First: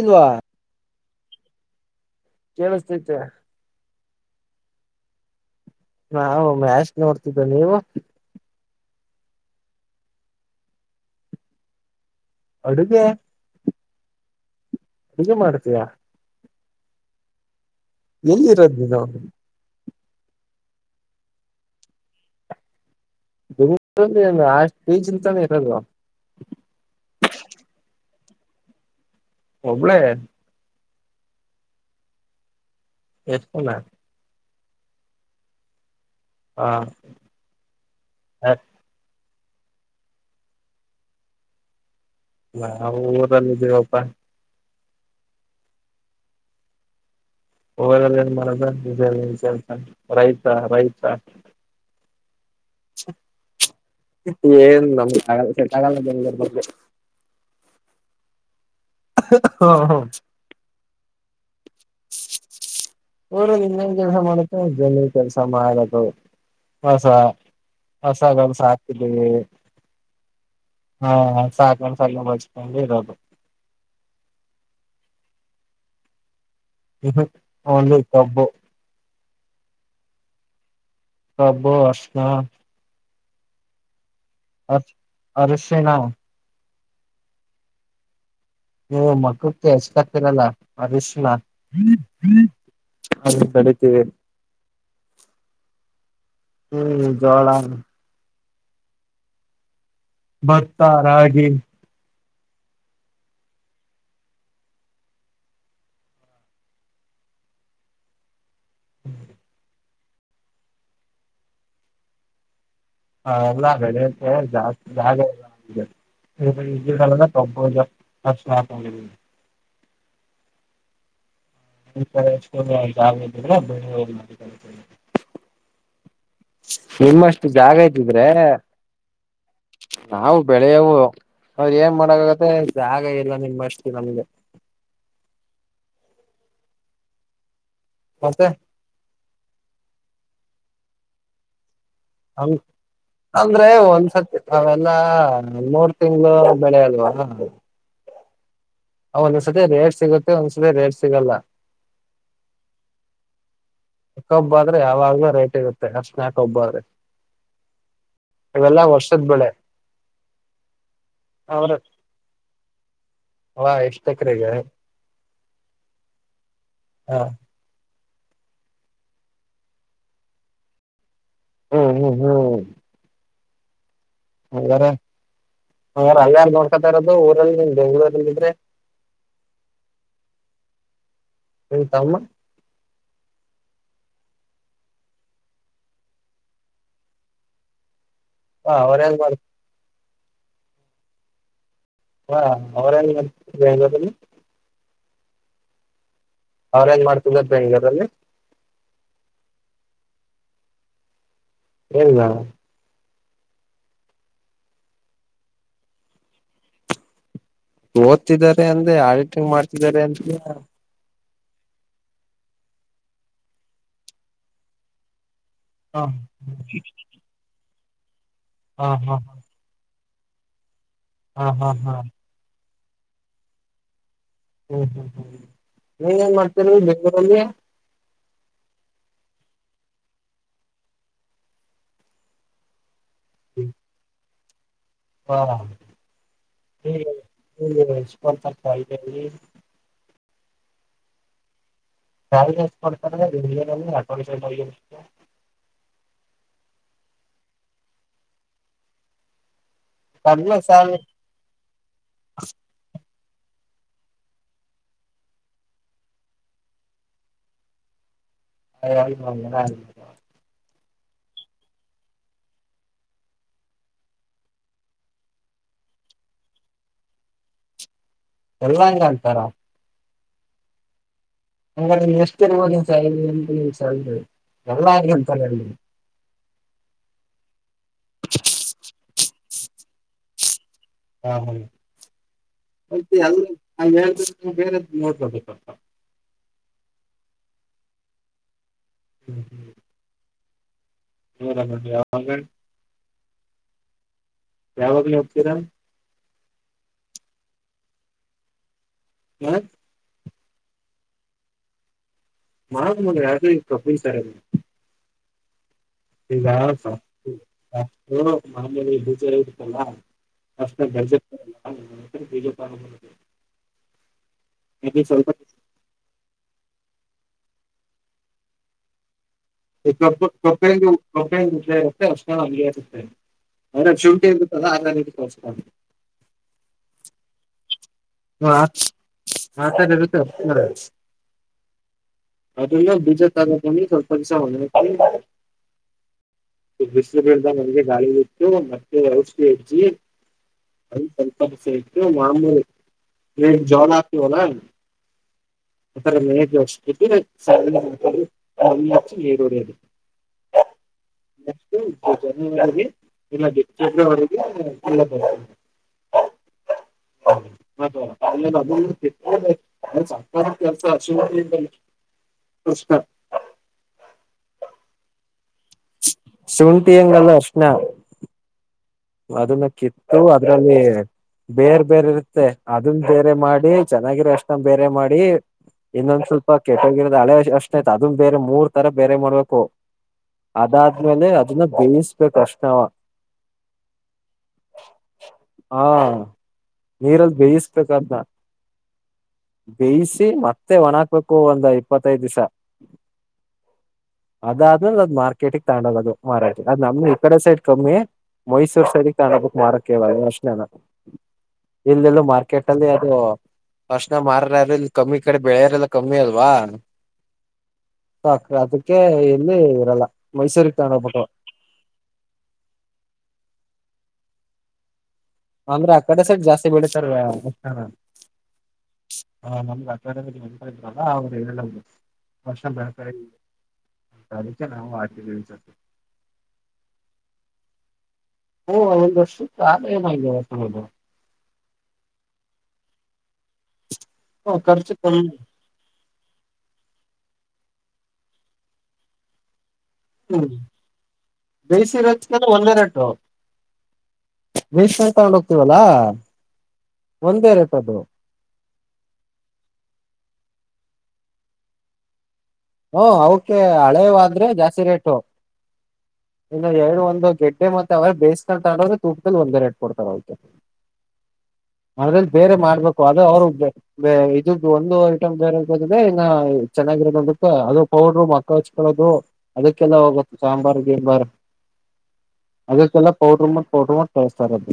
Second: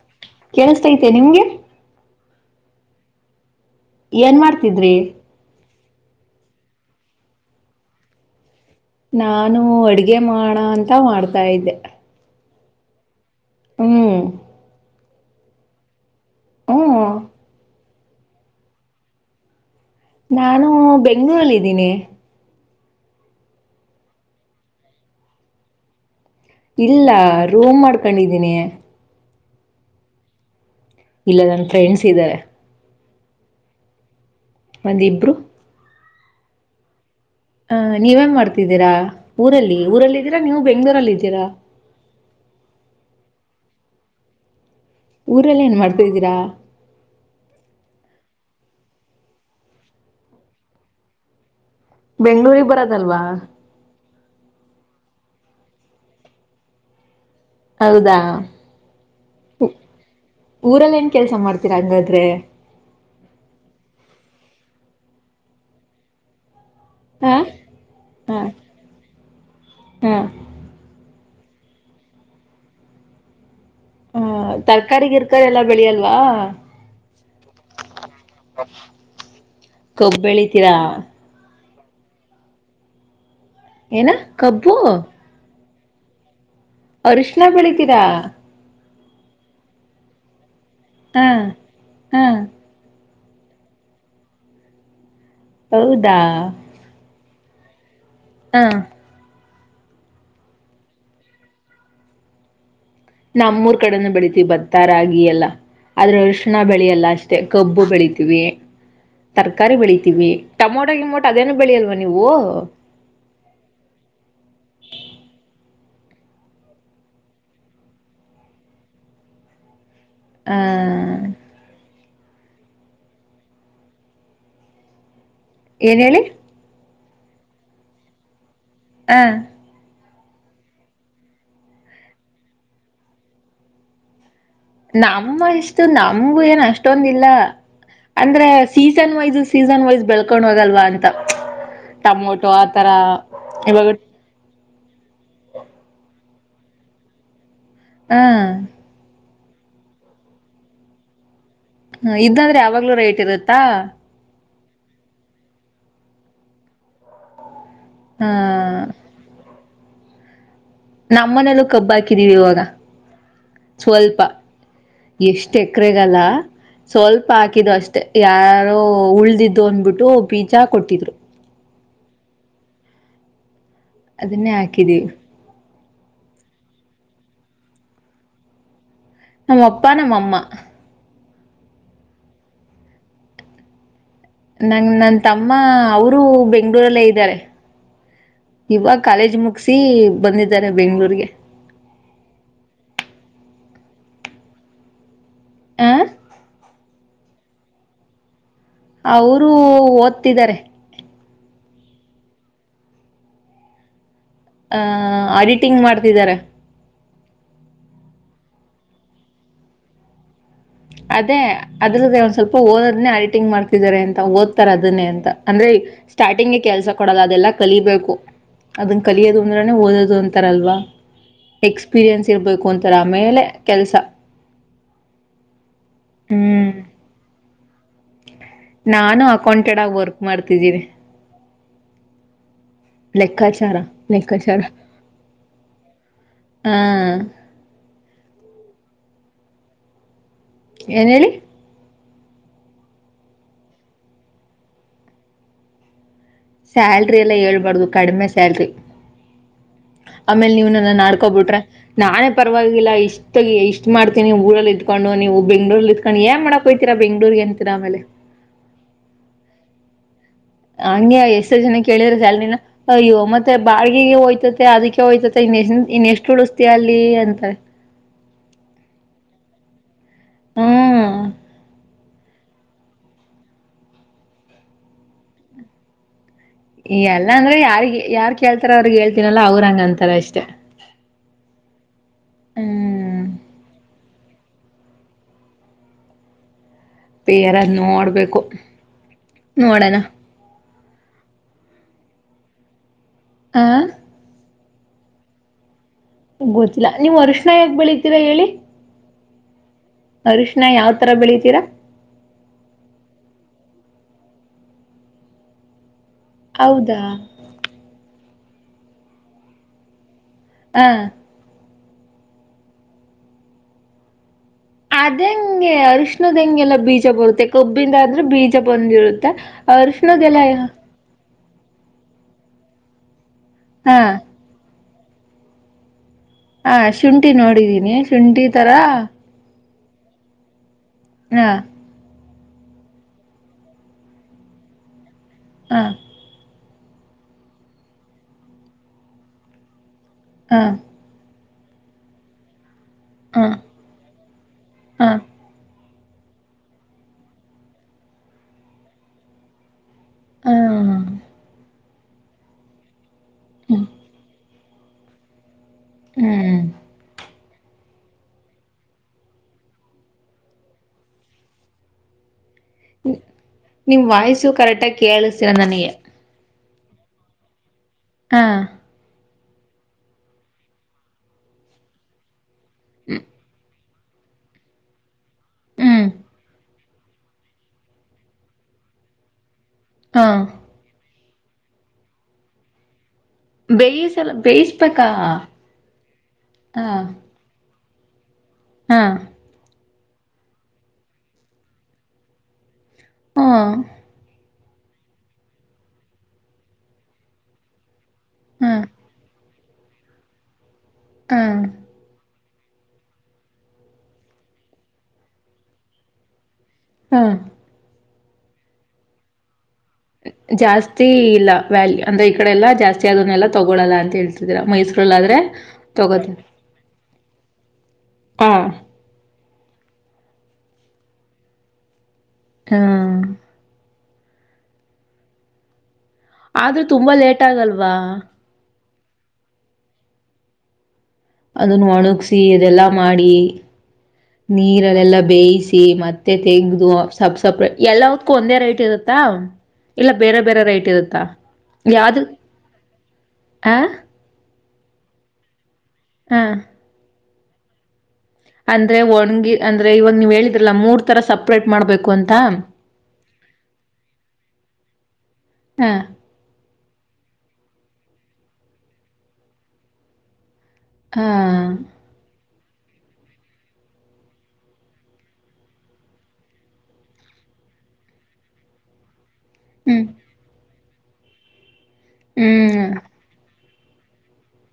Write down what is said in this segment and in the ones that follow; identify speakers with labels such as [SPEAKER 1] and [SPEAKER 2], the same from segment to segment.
[SPEAKER 1] ಇಲ್ವಾ
[SPEAKER 2] ತೆ ನಿಮ್ಗೆ
[SPEAKER 1] ಕೇಳ್ಸ್ತೈತೆ
[SPEAKER 2] ಏನ್ ಮಾಡ್ತಿದ್ರಿ
[SPEAKER 1] ನಾವು ಮ್ಯಾಚ್ ನೋಡ್ತಿದ್ದೇ ನೀವು
[SPEAKER 2] ನಾನು ಅಡಿಗೆ ಮಾಡಣ ಅಂ ತಮಾಡ್ತಾಯಿದ್ದೆ
[SPEAKER 1] ಅಡುಗೇ
[SPEAKER 2] ಹ್ಮ್
[SPEAKER 1] ನೀವ್ ಮಾಡ್ತೀಯಾ?
[SPEAKER 2] ಹೂ
[SPEAKER 1] ಎಲ್ಲಿರದ್ನಿನು
[SPEAKER 2] ನಾನು ಬೆಂಗಳೂರಲ್ಲಿ ಇದೀನಿ
[SPEAKER 1] [unintelligible] ಆಶ್ ಪಿ ಜಿಲ್ತಾನೆ ಇರದು
[SPEAKER 2] ಇಲ್ಲಾ ರೂಮ್ಮಾಡ್ಕಂಡಿದೀನಿ
[SPEAKER 1] ಒಬ್ಳೆ
[SPEAKER 2] ಇಲ್ಲ ನನ್ ಫ್ರೆಂಡ್ಸಿದರೆ
[SPEAKER 1] ಎಷ್ಟ್ಜನ
[SPEAKER 2] ಒಂದಿಬ್ಬ್ರು
[SPEAKER 1] ಹಾ
[SPEAKER 2] ಆ ನೀವೇನ್ಮಾಡ್ತಿದೀರಾ ಊರಲ್ಲಿ ಊರಲ್ಲಿದೀರಾ ನೀವು ಬೆಂಗಳೂರುರಲಿದಿರ
[SPEAKER 1] ನಾವು ಊರಲ್ಲಿದ್ದೀವಪ್ಪ
[SPEAKER 2] ಊರಲ್ಲೇನ್ಮಾಡ್ತಇದಿರಾ
[SPEAKER 1] ಊರಲ್ಲೇನ್ಮಾಡದು ಜಮೀನ್ಕೆಲ್ಸ ರೈತ ರೈತ
[SPEAKER 2] ಬೆಂಗ್ಳೂರ್ಗೆಬರೋದಲ್ವಾ
[SPEAKER 1] ಏನ್ ನಮ್ಗಗಾಲ್ ಸೆಟ್ಟಗಲ್ಲ ಬೆಂಗ್ಳುರ್ಗ್ಗ್ಬಂದ್ರೆ
[SPEAKER 2] ಹೌದಾ
[SPEAKER 1] ಹ್ಹ್ ಹ್ಹ್ಹ್ ಹ್ಹ್ [unintelligible]
[SPEAKER 2] ಕೆಲ್ಸ ಮಾಡ್ತೀರಾ ಹಂಗಾದ್ರೆ
[SPEAKER 1] ಹ್ ಜಮೀನ್ಕೆಲ್ಸ ಮಾಡದು ಅಸ
[SPEAKER 2] ಹಾ ಹಾ
[SPEAKER 1] ಅಸಗಳ್ಸಾಕಿದೀವಿ
[SPEAKER 2] ಹಾ
[SPEAKER 1] ಹಾ ಸಾಕಂಡ್ ಸಗಣಿಬಾಚ್ಕಂಡಿರದು
[SPEAKER 2] ಹಾ ತರ್ಕಾರಿ ಗಿರ್ಕಾರಿ ಎಲ್ಲ ಬೆಳಿಯಲ್ವ
[SPEAKER 1] ಉಹು ಓನ್ಲಿ ಕಬ್ಬು
[SPEAKER 2] ಕಬ್ಬೆಳೀತೀರಾ
[SPEAKER 1] ಕಬ್ಬು ಅರ್ಷ್ಣ
[SPEAKER 2] ಏನಾ ಕಬ್ಬು
[SPEAKER 1] ಶಿಣ
[SPEAKER 2] ಅರ್ಶ್ಣ ಬೆಳಿತಿರಾ
[SPEAKER 1] ಹೂ ಮಕುಕ್ಕೆ ಅಚ್ಕತಿರಲ್ಲ
[SPEAKER 2] ಹಾ
[SPEAKER 1] ಮದಷ್ಟಲ
[SPEAKER 2] ಹಾ
[SPEAKER 1] ಹದು ಕಡಿತೀವಿ
[SPEAKER 2] ಹೌದು ಹ
[SPEAKER 1] ಜೋಳ
[SPEAKER 2] ಹಾ
[SPEAKER 1] ಭತ್ತ ರಾಗಿ
[SPEAKER 2] ನಮ್ಮೂರ್ ಕಡೆನು ಬೆಳಿತೀವಿ ಭತ್ತ ರಾಗಿ ಎಲ್ಲಾ ಆದ್ರೆ ಅರ್ಶಣಾ ಬೆಳಿಲ್ಲ ಅಷ್ಟೇ ಕಬ್ಬು ಬೆಳಿತೀವಿ ತರಕಾರಿ ಬೆಳ್ಳಿ ಬೆಳಿತೀವಿ ಟಮೊಟೋ ಗಿಮೋಟ ಅದೇನು ಬೆಳಿಲ್ವ ನೀವು
[SPEAKER 1] ಹ ಎಲ್ಲ ಬೆಳೆಯಕ್ಕೆೆ ಜಾಸ್ ಜಾಗ ಇಲ್ಲ ಕಂಪೋಸ್ ಮಾಡ
[SPEAKER 2] ಹ್ಮ
[SPEAKER 1] [unintelligible]
[SPEAKER 2] ಏನ್ ಹೇಳಿ
[SPEAKER 1] ನಿಮ್ಮಷ್ಟು ಜಾಗ ಇದ್ದಿದ್ರೆ
[SPEAKER 2] ಹ
[SPEAKER 1] ನಾವು ಬೆಳೆಯವು ಆದ್ರೆ ಏನು ಮಾಡಕ್ಕಾಗತ್ತೆ ಜಾಗ ಇಲ್ಲ ನಿಮ್ಮ ಅಷ್ಟು ನಮ್ಗೆ
[SPEAKER 2] ನಮ್ಮ ಇಷ್ಟು ನಮಗು ಏನ್ ಅಷ್ಟೊಂದಿಲ್ಲ ಅಂದ್ರೆ
[SPEAKER 1] ಮತ್ತೆ
[SPEAKER 2] ಸೀಸನ್ ವೈಸ್ ಸೀಸನ್ ವೈಸ್ ಬೆಳ್ಕೊಂಡ್ ಹೋಗಲ್ವಾ ಅಂತ ಟೊಮೊಟೊ
[SPEAKER 1] ನಮ್
[SPEAKER 2] ಆತರ
[SPEAKER 1] ಅಂದ್ರೆ
[SPEAKER 2] ಇವಾಗ
[SPEAKER 1] ಒಂದ್ಸತಿ ಅವೆಲ್ಲಾ ಮೂರ್ ತಿಂಗ್ಗಳು ಬೆಳೆ ಅಲ್ವಾ
[SPEAKER 2] ಹಾ
[SPEAKER 1] ಒಂದೊಂದ್ ಸತಿ ರೇಟ್ ಸಿಗುತ್ತೆ ಒಂದೊಂದ್ ಸತಿ ರೇಟ್ ಸಿಗಲ್ಲ
[SPEAKER 2] ಹ ಇದ್ದಂದ್ರೆ ಯಾವಾಗ್ಲೂ ರೇಟ್ ಇರುತ್ತಾ
[SPEAKER 1] ಕಬ್ಬು ಆದ್ರೆ ಯಾವಾಗ್ಲೂ ರೇಟ್ ಇರುತ್ತೆ ಅರಿಶಿಣ ಕಬ್ಬು ಆದ್ರೆ
[SPEAKER 2] ಹ
[SPEAKER 1] ಇವೆಲ್ಲಾ ವರ್ಷದ ಬೆಳೆ
[SPEAKER 2] ನಮ್ಮನೇಲ್ಲೂ
[SPEAKER 1] ಅವ್ರ
[SPEAKER 2] ಕಬ್ಬು ಹಾಕಿದೀವಿ ಇವಾಗ
[SPEAKER 1] ವಾ ಎಷ್ಟ್
[SPEAKER 2] ಸ್ವಲ್ಪ
[SPEAKER 1] ಎಕರೆಗೆ
[SPEAKER 2] ಎಷ್ಟ್ ಎಕರೆಗಲ್ಲ
[SPEAKER 1] ಹ
[SPEAKER 2] ಸ್ವಲ್ಪ ಹಾಕಿದು ಅಷ್ಟೆ ಯಾರೋ ಉಳ್ದಿದ್ದು ಅನ್ಬಿಟ್ಟು ಬೀಜ ಕೊಟ್ಟಿದ್ರು
[SPEAKER 1] ಹ್ಮ್ ಹ್ಮ್ ಹ್ಮ್
[SPEAKER 2] ಅದುನ್ನೇ ಹಾಕಿದೀವಿ
[SPEAKER 1] ಹ ಅಲ್ಲಯಾರು ನೋಡ್ಕತಾ ಇರೋದು ಊರಲ್ಲಿ ಬೆಂಗಳೂರಲ್ಲಿ ಇದ್ರೆ
[SPEAKER 2] ನಮ್ಮ ಅಪ್ಪಾ ನಮ್ಮ ಅಮ್ಮ
[SPEAKER 1] ನಿನ್ ತಮ್ಮ
[SPEAKER 2] ನಂ [unintelligible] ನನ್ ತಮ್ಮ ಅವರು ಬೆಂಗಳೂರಲ್ಲೇ ಇದ್ದಾರೆ
[SPEAKER 1] ವಾ
[SPEAKER 2] ಇವಾಗ
[SPEAKER 1] ಅವ್ರೇನ್ ಮಾಡ್
[SPEAKER 2] ಕಾಲೇಜ್ ಮುಗಸಿ ಬಂದಿದ್ದಾರೆ ಬೆಂಗಳೂರಿಗೆ
[SPEAKER 1] ಹಾ ಅವರ ಎಲ್ಲಿ ಇರೋದಿಲ್ಲಿ
[SPEAKER 2] ಹಾ
[SPEAKER 1] ಅವರೇನು ಮಾಡ್ತಿರೋದು ಬೆಂಗಳೂರಲ್ಲಿ
[SPEAKER 2] ಅವರು ಓದ್ತಿದ್ದಾರೆ
[SPEAKER 1] ಏನ್ನಾ
[SPEAKER 2] ಆಹ ಆಡಿಟಿಂಗ್ ಮಾಡ್ತಿದ್ದಾರೆ
[SPEAKER 1] ಓದ್ತಿದ್ದಾರೆ ಅಂದ್ರೆ ಆಡಟಿಂಗ್ ಮಾಡ್ತಿದ್ದಾರೆ ಅಂತ
[SPEAKER 2] ಅದೇ ಅದ್ರ್ದ ಒಂದ್ ಸ್ವಲ್ಪ ಓದೋಧ್ನೆ ಅಡಿಟಿಂಗ್ ಮಾಡ್ತಿದಿದ್ದಾರೆ ಅಂತ ಓದ್ತಾರೆ ಅದನ್ನೇ ಅಂತ ಅಂದ್ರೆ
[SPEAKER 1] ಹ
[SPEAKER 2] ಸ್ಟಾರ್ಟಿಂಗ್ಗೆ ಕೆಲ್ಸ ಕೊಡಲ್ಲ ಅದೆಲ್ಲ ಕಲಿಬೇಕು
[SPEAKER 1] ಹ
[SPEAKER 2] ಅದನ್ನ
[SPEAKER 1] ಹ
[SPEAKER 2] ಕಲಿಯೋದು ಅಂದ್ರೆ ಓದೋದು ಒಂತರಾ ಅಲ್ವಾ
[SPEAKER 1] ಹ ಹ ಹ
[SPEAKER 2] ಎಕ್ಸ್ಪೀರಿಯನ್ಸ್ ಇರ್ಬೇಕು ಅಂತ ರ [unintelligible] ಆಮೇಲೆ ಕೆಲ್ಸ
[SPEAKER 1] ಹ್ಮ್ ಹ್ಮ್ ಹ್ಮ್ ನೀವ್ ಏನ್
[SPEAKER 2] ಹ್ಮ್
[SPEAKER 1] ಮಾಡ್ತೀರಿ ಬೆಂಗಳೂರಲ್ಲಿ
[SPEAKER 2] ನಾನು ಅಕೌಂಟೆಡ್ ಆಗಿ ವರ್ಕ್ ಮಾಡ್ತಿದ್ದೀನಿ ಲೆಕ್ಕಾಚಾರ ಕಚ್ರ
[SPEAKER 1] ಹ [inaudible] [unintelligible]
[SPEAKER 2] ಏನೇಳಿ
[SPEAKER 1] ಸ್ಯಾಲ್ ರಿ ಎಷ್ಟ್ ಕೊಡ್ತಾರೆ ಬೆಂಗ್ಳೂರಲ್ಲಿ ಅಕೌಂಟ್ [unintelligible]
[SPEAKER 2] ಸ್ಯಾಲ್ರಿ ಎಲ್ಲ ಹೇಳ್ಬಾರ್ದು ಕಡ್ಮೆ ಸ್ಯಾಲ್ರಿ ಆಮೇಲ್ ನೀವ್
[SPEAKER 1] ಸ್ಯಾಲರಿ
[SPEAKER 2] ನನ್ನನ್ ಆಡ್ಕೋಬಿಟ್ರೆ ನಾನೇ ಪರ್ವಾಗಿಲ್ಲ ಇಷ್ಟು - ಮಾಡ್ತೀನಿ ಊರಲ್ ಇದ್ಕೊನ್ಡು ನೀವು ಬೆಂಗಳೂರ್ಲ್ಲಿ ಇದ್ಕನ್ಡು ಏನ್ ಮಾಡಕಹೊ ಯತೀರಾ ಬೆಂಗಳೂರ್ಗೆ ಅಂತೀರ ಆಮೇಲೆ
[SPEAKER 1] [unintelligible]
[SPEAKER 2] ಹಂಗೆ ಎಷ್ಟ ಜನ ಕೇಳ್ರ ಸ್ಯಾಲರಿ ನಾ ಅಯ್ಯೋ ಮತ್ತೆ ಬಾಡಗಿಗೆ ಹೋಯ್ತಯ್ತೆ ಅದಕ್ಕೆ ಹೋಯ್ತಯ್ತೆ [unintelligible] ಇನ್ ಎಷ್ಟು ಉಳ್ಸ್ತೀಯ ಅಲ್ಲಿ ಅಂತ
[SPEAKER 1] ಎಲ್ಲಾ ಹಂಗ ಅಂತಾರ
[SPEAKER 2] ಹ್ಮ್
[SPEAKER 1] ಅಲ್ಲ [unintelligible] ಎಷ್ಟ ಇರ್ಬೋದ ನಿನ್ [unintelligible] ಸ್ಯಾಲರಿ ಎಲ್ಲಾ ಅಂಗೆ ಅಂತಾರೆ
[SPEAKER 2] ಎಲ್ಲಾ ಅಂದ್ರೆ ಯಾರಿಗೆ ಯಾರ್ ಕೇಳ್ತಾರೆ ಅವ್ರಿಗೆ ಹೇಳ್ತೀನ [unintelligible] ಅವ್ರಂಗ ಅಂತಾರ ಇಷ್ಟೇ
[SPEAKER 1] ಹಾ ಹಾ ಮತ್ತೆ ಎಲ್ಲರೂ ಅಂಗೆ [unintelligible] [unintelligible] ಬೇರೆನ್ನ ನೋಡ್ಕೊಬೇಕಪ್ಪ [unintelligible]
[SPEAKER 2] ಬೇರಾದ್ ನೋಡ್ಬೇಕು ನೋಡೋಣ
[SPEAKER 1] ಇರಂಗ [unintelligible]
[SPEAKER 2] ಆ
[SPEAKER 1] ಯಾವಾಗ್ಲೇ [unintelligible] ಹೋಗ್ತೀರ
[SPEAKER 2] ಗೊತ್ತಿಲ್ಲಾ ನೀವು್ ಅರ್ಶಣ ಯಾಕ [unintelligible] ಬೆಳಿತೀರಾ ಹೇಳಿ
[SPEAKER 1] ಏನು
[SPEAKER 2] ಅರಿಶಿನ ಯಾವ್ ತರ ಬೆಳಿತೀರಾ
[SPEAKER 1] [unintelligible] ಈಗ ಸ
[SPEAKER 2] ಹೌದಾ
[SPEAKER 1] [unintelligible] ಬ್ರೋ ಮಾಮೂಲಿ ಬೀಜ ಇರುತಲ್ಲ ಅಷ್ಟ
[SPEAKER 2] ಹ
[SPEAKER 1] [unintelligible] ಅ [inaudible]
[SPEAKER 2] ಅದೆಂಗೆ ಅರ್ಶ್ಣದ ಹೆಂಗೆಲ್ಲ ಬೀಜ್ ಬೀಜ ಬರುತ್ತೆ ಕಬ್ಬಿಂದ ಅ ಆದ್ರೆ ಬೀಜ ಬಂದಿರುತ್
[SPEAKER 1] ಕ [inaudible] [unintelligible] ಅಲ್ಲೆ ಇರುತ್ತೆ
[SPEAKER 2] ಹಾ
[SPEAKER 1] [unintelligible] ಶುಂಠಿ ಇರುತಲ್ಲ ಹಾಗಗ್ [inaudible]
[SPEAKER 2] ಹಾ ಶುಂಠಿ ನೋಡಿದೀನಿ ಶುಂಠಿ ತರ
[SPEAKER 1] ಆತದ್ ಇರುತ್ತೆ [unintelligible]
[SPEAKER 2] ಹ್ಮ್
[SPEAKER 1] ಹದು ಬೀಜ [unintelligible] ಸ್ವಲ್ಪ ದಿಸ ಹೊಂಗೊ [inaudible]
[SPEAKER 2] ಹಾ
[SPEAKER 1] ಬಿಸಿಲು ಬೀಳ್ದ ಮಂಗೆ ಗಾಳಿ ಬಿಟ್ಟತ್ತು ಮತ್ತೆ ಔಷಧಿ ಹೆಡ್ಜಿ
[SPEAKER 2] ಹಾ
[SPEAKER 1] ಸೇ [unintelligible] ಮಾಮೂಲಿ
[SPEAKER 2] ಹ
[SPEAKER 1] [unintelligible] ಜೋಳ್ ಹಾಕ್ತಿತ್ವಲ್ವಾ
[SPEAKER 2] ಹ
[SPEAKER 1] [unintelligible] ನೀರೋಡಿಯೋದು [inaudible] [inaudible]
[SPEAKER 2] ಹ
[SPEAKER 1] ಇಲ್ಲ [unintelligible]
[SPEAKER 2] ಹ್ಮ್
[SPEAKER 1] ಫೆಬ್ರವರಿಗೆ [inaudible]
[SPEAKER 2] ಹ್ಮ್
[SPEAKER 1] ಹೌ ನ [unintelligible] ಸರ್ಕಾರ ಕೆಲಸ ಅಷ್ಟ
[SPEAKER 2] ನಿ ನಿಮ್ ವಾಯ್ಸು ಕರೆಕ್ಟ್ ಕೇಳಸ ಚರಂದನೆಯ [unintelligible]
[SPEAKER 1] ಶುಂಠಿ ಹೆಂಗಲ್ಲ ಅರಿಶಿನ
[SPEAKER 2] ಹಾ
[SPEAKER 1] ಅದನ್ನ ಕಿತ್ತು ಅದ್ರಲ್ಲಿ ಬೇರ್ ಬೇರ್ ಇರುತ್ತೆ ಅದನ್ ಬೇರೆ ಮಾಡಿ ಚೆನ್ನಾಗಿರೊನ ಅರಿಶಿಣ ಬೇರೆ ಮಾಡಿ
[SPEAKER 2] ಹ್ಮ್
[SPEAKER 1] ಇನ್ನೊಂದ್ ಸ್ವಲ್ಪ ಕೆಟ್ಟೋಗಿರದ ಹಳೆ ಅರಿಶಿಣ ಆಯತ ಅದನ್ ಬೇರೆ ಮೂರ್ ತರ ಬೇರೆ ಮಾಡ್ಬೇಕು
[SPEAKER 2] ಹಾ
[SPEAKER 1] ಅದಾದ್ಮೇಲೆ ಅದ್ ಇದನ್ನ ಬೇಯಿಸಬೇಕು ಕಷ್ಟ
[SPEAKER 2] ಬೇಯಿಸಲ್ಲ ಬೇಯಿಸ್ಬೇಕಾ ಹ - ಹ
[SPEAKER 1] ್ದ [unintelligible]
[SPEAKER 2] ಹಾ
[SPEAKER 1] ಬೇಯಿಸಿ ಮತ್ತೆ ಒಣ ಹಾಕ್ಬೇಕು ಒಂದ ಇಪ್ಪತ್ತೈದ್ ದಿಸ
[SPEAKER 2] ಹಾ
[SPEAKER 1] ಅದಾದ್ರ ಅದ್ ಮಾರ್ಕೆಟಿಗೆ ತಗೊಂಡೋದ ಅದು ಮಾರೋದ್ ಅ ನಮ್ ಈ ಕಡೆ ಸೈಡ್ ಕಮ್ಮಿ
[SPEAKER 2] ಹಾ
[SPEAKER 1] ಮೈಸೂರು ಸೈರಿ ಕಾಣಬು ಮಾರ ಒಳ್ಳೆ ಪ್ರಶ್ನಾನ [unintelligible]
[SPEAKER 2] ಹಾ
[SPEAKER 1] ಎಲ್ಲೆಲ್ಲ ಮಾರ್ಕ ಏಕೆಂದ್ರೆ ಅದುಅರ್ಶನ ಮಾರ ಯಾರರು ಇಲ್ಲಿ ಕಮ್ಮಿ ಕಡೆ ಬೆಳೆಯರೆಲ್ಲ ಕಮ್ಮಿ ಅಲ್ವಾ
[SPEAKER 2] ಹಾ
[SPEAKER 1] ಸಾಕ ಅದಕ್ಕೆ ಇಲ್ಲಿ ಇರಲ್ಲ ಮೈಸೂರಿಗೆ ತಗೊಂಡ
[SPEAKER 2] ಜಾಸ್ತಿ
[SPEAKER 1] ಹೋಗ್ಬೇಕು
[SPEAKER 2] ಇಲ್ಲ ವ್ಯಾಲಿ ಅಂದ್ರೆ ಈ ಕಡೆ ಎಲ್ಲಾ ಜಾಸ್ತಿ ಆದದನ್ನೆಲ್ಲ ತಗೊಳಲ್ಲ ಅಂತ ಹೇಳ್ತಿದರ ಮೈಸೂರ್
[SPEAKER 1] ಅಂದ್ರೆ ಆ ಕಡೆ ಸೈಡ್ ಜಾಸ್ತಿ ಬೆಳಿತಾರ
[SPEAKER 2] ಹ
[SPEAKER 1] ಹಾ ನಮ್ಗ್ ಅಕಾಡೆಮಿ ಎಂತ ಇದಿದ್ರಲ್ಲ ಅವ್ರು ಹೇಳಲ್ಲರು ಅಷ ಬತ
[SPEAKER 2] ಹ್ಮ್
[SPEAKER 1] [unintelligible] ಅದಿಕೆ ನಾವು ಹಾಕಿದೀವಿ ಸರ್
[SPEAKER 2] ಆದ್ರೂ ತುಂಬಾ ಲೇಟ್ ಆಗಲ್ವಾ
[SPEAKER 1] ಹ ಅವು ಮಾಡವ [unintelligible]
[SPEAKER 2] ಅದನ್ನು ಒಣಗಸಿ ಅದೆಲ್ಲಾ ಮಾಡಿ
[SPEAKER 1] ಖರ್ಚು
[SPEAKER 2] ನೀರಲ್ಲೆಲ್ಲ
[SPEAKER 1] ಕಮ್ಮಿ
[SPEAKER 2] ಬೇಯಿಸಿ ಮತ್ತೆ ತೆಗ್ದು ಸಪ್ ಸಪ್ರೇಟ್ ಎಲ್ಲ ಹತ್ಕ್ಕೂ ಒಂದೇ ರೈಟ್ ಇರುತ್ತಾ ಇಲ್ಲ ಬೇರೆ ಬೇರೆ ರೈಟ್ ಇರುತ್ತಾ ಯಾವ್ದ
[SPEAKER 1] ಬೇಯಿಸಿರೋದಕ್ಕಿಂತ
[SPEAKER 2] ಆ
[SPEAKER 1] ಬೇಯಿಸ್ಕೊಂಡು ತಗೊಂಡ ಹೋಗ್ತಿವಲ್ಲ ಲಾ
[SPEAKER 2] ಹ
[SPEAKER 1] ಒಂದೇ ರತದು
[SPEAKER 2] ಅಂದ್ರೆ ಒಣಗಿ ಅಂದ್ರೆ ಇವಾಗ ನೀವ್ ಹೇಳಿದ್ರಲ್ಲ ಮೂರ್ ತರ ಸಪ್ರೇಟ್ ಮಾಡ್ಬೇಕು ಅಂತ
[SPEAKER 1] ಹ ಅವಕೆ ಹಳೇವ್ ಆದ್ರೆ ಜಾಸ್ತಿ ರೇಟ್
[SPEAKER 2] ಹ
[SPEAKER 1] ಇನ್ನು ಎರಡು ಒಂದು ಗೆಟ್ ಮತ್ತೆ ಅವ್ರ ಬೇಯಿಸಿಕೊಂಡು ತಗೊಂಡೋದ್ರೆ ತೂಕ್ದಲ್ಲಿ ಒಂದೇ ರೇಟ್ ಕೊಡ್ತಾರೆ ಅದ್ಕೇನ್
[SPEAKER 2] ಹಾ
[SPEAKER 1] ಬೇಕು ಆದ್ರೆ ಅವ್ರು ಇದದ್ ಒಂದು ಐಟಮ್ ಬೇರೆದ್ರೆ ತಗದ್ರೆ ಇನ್ನ ಚೆನ್ನಾಗಿರ ಮ ಅದು ಪೌಡ್ರು ಮೊಕ್ಕ ಹಚ್ಕೊಳ್ಳೋದು ಅದಕ್ಕೆಲ್ಲ
[SPEAKER 2] ಹ್ಮ್
[SPEAKER 1] ಹೋಗುತ್ತು ಸಾಂಬಾರ್ ಮಾರ ಅದ
[SPEAKER 2] ಹ್ಮ್
[SPEAKER 1] ಎಲ್ಲ ಪೌಡ್ [unintelligible] ಟಕೊಂಡೇಳ್ತಾರೆ ಅದ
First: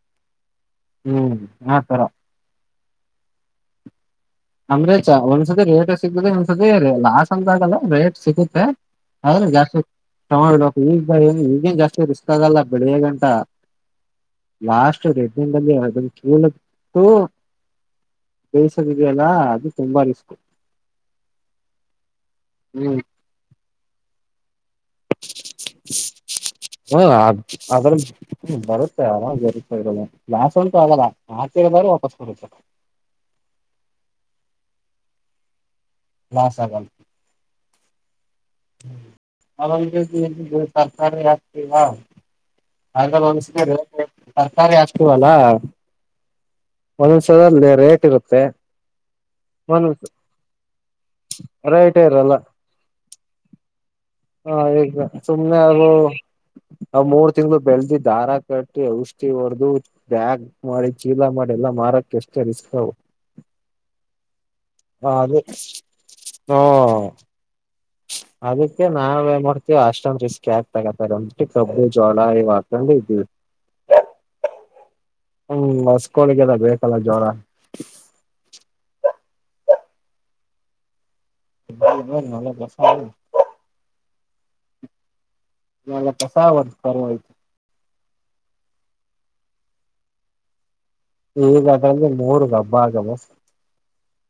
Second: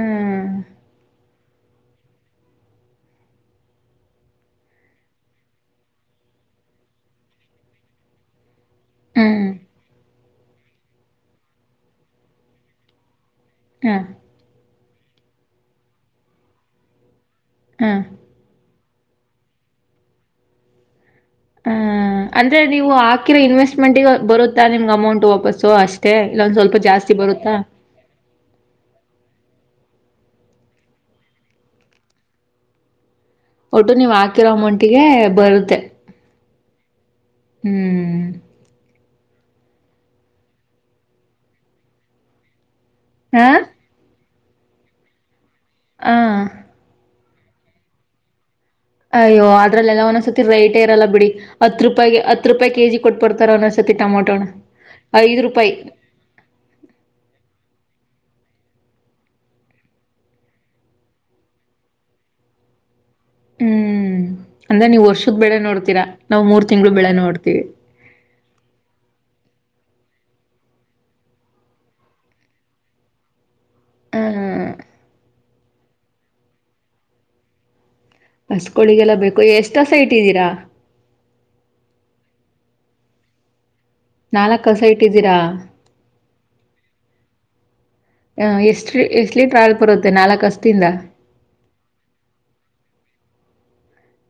[SPEAKER 2] ಹ್ಮ್
[SPEAKER 1] ಹ್ಮ್ ಆತರ ಅಮ್ರಚಾ ಒಂದ್ಸತಿ ರೇಟ ಸಿಗ್ಬುದ ಒಂದ್ ಸದ ರೀ ಲಾಸ್ ಅಂದಾಗಲ್ಲ ರೇಟ್ ಸಿಗುತ್ತೆ ಹೌರ
[SPEAKER 2] ಹ್ಮ್
[SPEAKER 1] [unintelligible] ಜಾಸ್ತಿ [unintelligible] ತಗೊಂಡ್ಡ ಈಗ ಬಏ ಈಗೇನ್ [unintelligible] ಜಾಸ್ತಿ ರಿಸ್ತ ಆಗಲ್ಲ ಬೆಳಿಗೆ ಗಂಟ
[SPEAKER 2] ಹಾ [unintelligible]
[SPEAKER 1] ಲಾಸ್ಟ್ ಎಡ್ ದಿನ ಕೇಳ ಬಿಟ್ಟು
[SPEAKER 2] ಹಾ
[SPEAKER 1] ಸಿದೆಯಲ್ಲಾ ಅದು ತುಂಬಾ ರಿಸಷ್ಟ್ತು
[SPEAKER 2] ಹ ಅಂದ್ರೆ ನೀವು ಹಾಕಿರೋ ಇನ್ವೆಸ್ಟ್ಮೆಂಟ್ಗ ಬರು ನಿಮ್ಗೆ ಅಮೌಂಟ್ ವಾಪಸ್ಸು ಅಷ್ಟೇ ಇಲ್ಲೊಂದ ಸ್ವಲ್ಪ ಜಾಸ್ತಿ ಬರುತ್ತಾ
[SPEAKER 1] ಅದ್ರಲ್ಲಿ ಬರುತ್ತೆ ಆರಾಮ್ ಬರುತ್ತೆ ಲಾಸ್ ಅಂತು ಆಗಲ್ಲ ಆಕಿರದಾರು ವಾಪಸ್ ಕೊಡುತ್ತ
[SPEAKER 2] ಒಟ್ಟು ನೀವು ಹಾಕಿರೋ ಅಮೌಂಟಿಗೆ ಬರುತ್ತೆ
[SPEAKER 1] [unintelligible] ಲ ಸಗ
[SPEAKER 2] ಹ್ಮ್
[SPEAKER 1] ಅ ತತಳ [unintelligible] ಆತಿ ಹಾ [unintelligible] ಹಾಗ ಒಂದ
[SPEAKER 2] ಹಾ
[SPEAKER 1] [unintelligible] ತರ್ಕಾರಿ ಅಷ್ಟವಲ್ಲ
[SPEAKER 2] ಹ [unintelligible]
[SPEAKER 1] ಒಂದೊಂದು ಸಲ ರೇಟ್ ಇರುತ್ತೆ
[SPEAKER 2] ಅಯ್ಯೋ ಅ್ರಲ್ಲ
[SPEAKER 1] ಒಂದೊಂದ್
[SPEAKER 2] ಒಂದೊ್ಸ ರೇಟ ಇಲ್ಲ ಬಿಡಿ ಹತ್
[SPEAKER 1] ರೈಟೇ
[SPEAKER 2] ರೂಪಾಯಿಗೆ
[SPEAKER 1] ಇರಲ್ಲ
[SPEAKER 2] ಹತ್ತು ರೂಪಾಯಿ ಕೆಜಿ ಕೊಟ್ಟುಬಡ್ತಾರೆ ಒಂದೊಂದ್ಸತಿ ಟಮಾಟ
[SPEAKER 1] [unintelligible] ಹ ಈಗ ಸುಮ್ನೆ ಅ ಮೂರ್ ತಿಂಗ್ಗಳು ಬೆಳೆದಿ ದಾರ ಕಟ್ಟಿ ಔಷಿ ಹೊಡೆದು ಬ್ಯಾಗ್ ಮಾಡಿ ಚೀಲ ಮಾಡಿ ಎಲ್ಲಾ ಮಾರಕ ಎಷ್ಟೇ ರಿಸ್ಕ್
[SPEAKER 2] ಹ್ಮ್ ಅಂದ್ರೆ ನೀವ್
[SPEAKER 1] ಹ
[SPEAKER 2] ವರ್ಷದ
[SPEAKER 1] ಅದೇ
[SPEAKER 2] ಬೆಳೆ ನೋಡ್ತೀರಾ ನಾವವು ಮೂರ್ ತಿಂಗಳ
[SPEAKER 1] ಹ್ಮ
[SPEAKER 2] ಬೆಳೆ ನೋಡ್ತೀವಿ
[SPEAKER 1] ಅದಕ್ಕೆ ನಾವ ಏನ್ ಮಾಡೋಡ್ತೀ ಅಷ್ಟಮ ರಿಸ್ಕಕ್ ತಗತಾರೆ ಅಂದ್ಬಿಟ್ಟಿ ಕಬ್ಬು ಜೋಳ ಇವ ಹಾಕೊಂಡು ಇದ್ವಿ
[SPEAKER 2] ಹಾ ಹಾ
[SPEAKER 1] ಹ್ಮ್ ಹೊಸ್ಕೋಳಿಗೆದ ಬೇಕಲ್ಲ ಜ್ವರ
[SPEAKER 2] ಎಷ್ಟೊ ಸೈಟ್ ಇದ್ದೀರಾ
[SPEAKER 1] ಬ ಅಲ್ಲ ಕಸ
[SPEAKER 2] ನಾಲ್ಕ್ ಕಸ ಇಟ್ಟಿದ್ದೀರಾ
[SPEAKER 1] ನ [unintelligible] ಕಸಾವರ್ ಸ [unintelligible] ಇತ
[SPEAKER 2] ಹ ಎಷ್ಟ ಎಷ್ಟಲಿ ಟ್ರಾವೆಲ್ ಬರುತ್ತೆ ನಾಲ್ಕು ಅಷ್ಟತಿಂದ
[SPEAKER 1] ಈಗ ಅದಂದ್ರೆ ಮೂರುಗ ಹಬ್ಬ ಅಗ ಬಸ್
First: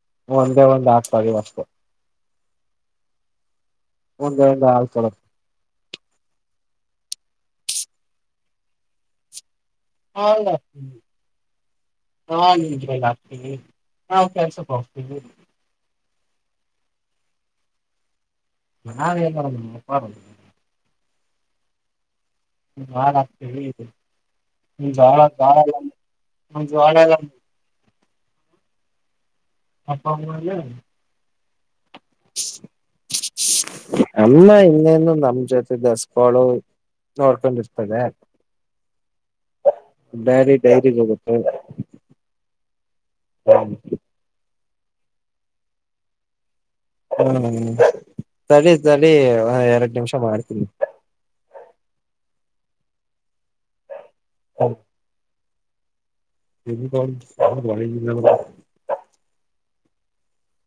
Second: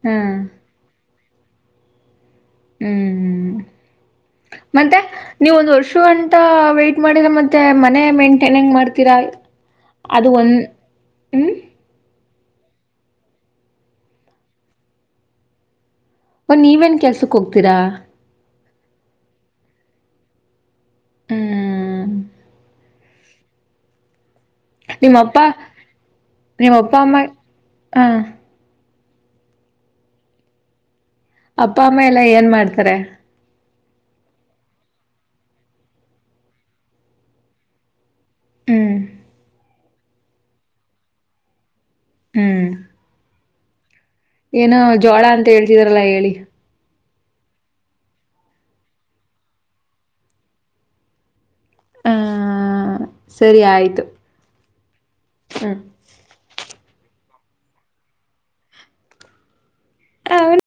[SPEAKER 2] ಹಾಂ
[SPEAKER 1] ಒಂದೇ ಒಂದ್ ಹಾಕ್ [unintelligible] [inaudible]
[SPEAKER 2] ಹ್ಮ್
[SPEAKER 1] ಒಂದೇ ಒಂದ್ ಹಾಲ್
[SPEAKER 2] ಮತ್ತೆ
[SPEAKER 1] ಕೊಡದು
[SPEAKER 2] ನೀವ ಒಂದ್ ವರ್ಷ ಅಂತ ವೈಟ್ ಮಾಡಿರ ಮತ್ತೆ ಮನೆ ಮೇಂಟೈನ್ ಹೆಂಗ್ ಮಾಡ್ತೀರಾ
[SPEAKER 1] [unintelligible]
[SPEAKER 2] ಅದು ಒಂದ್ ಹ್ಮ್
[SPEAKER 1] ನಾವು ಕೆಲಸಕ್ಕೆ ಹೋಗ್ತಿವಿ
[SPEAKER 2] ಒನ್ ನೀವೇನ್ ಕೆಲ್ಸಕ್ ಹೋಗ್ತೀರಾ
[SPEAKER 1] ನಾವ್ ಏನ್ ಮೇಡಂ ಹೋದ್ರೆ
[SPEAKER 2] ಹ್ಮ್
[SPEAKER 1] ಮಾಲಾಕ್ತೀವಿ
[SPEAKER 2] ನಿಮ್ಮ ಅಪ್ಪಾ ನಿಮ್ಮ ಅಪ್ಪ
[SPEAKER 1] ಜೋಳ
[SPEAKER 2] ಅಮ್ಮ ಹಾ [unintelligible]
[SPEAKER 1] ನಿಮ್ಮಪ್ಪ ಇರ್ಲಿ
[SPEAKER 2] ಅಪ್ಪ್ ಕಮಲ ಏನ್ ಮಾಡುತೀರಾ
[SPEAKER 1] ಎಲ್ಲಾ ಇನ್ನೇನು ನಮ್ ಜೊತೆಗೆ ಸ್ಕೂಲ್ ನೋಡ್ಕೊಂಡಿರ್ತಾದ
[SPEAKER 2] ಹ್ಮ್
[SPEAKER 1] ಡೈರಿ ಡೈರಿ ಹೋಗುತ್ತ [unintelligible]
[SPEAKER 2] ಏನು ಜೋಳ ಅಂತ ಹೇಳ್ತಿದ್ರಲ್ಲ ಹೇಳಿ
[SPEAKER 1] ಹ್ಮ್ ತಡಿ ತಡಿ ಎರಡು ನಿಮಿಷ ಮಾಡ್ತೀನಿ
[SPEAKER 2] ಹ್ಮ ಆ ಸರಿ ಆಯ್ತು
[SPEAKER 1] [unintelligible]
[SPEAKER 2] ಹ್ಮ್
[SPEAKER 1] [unintelligible]
[SPEAKER 2] ಹ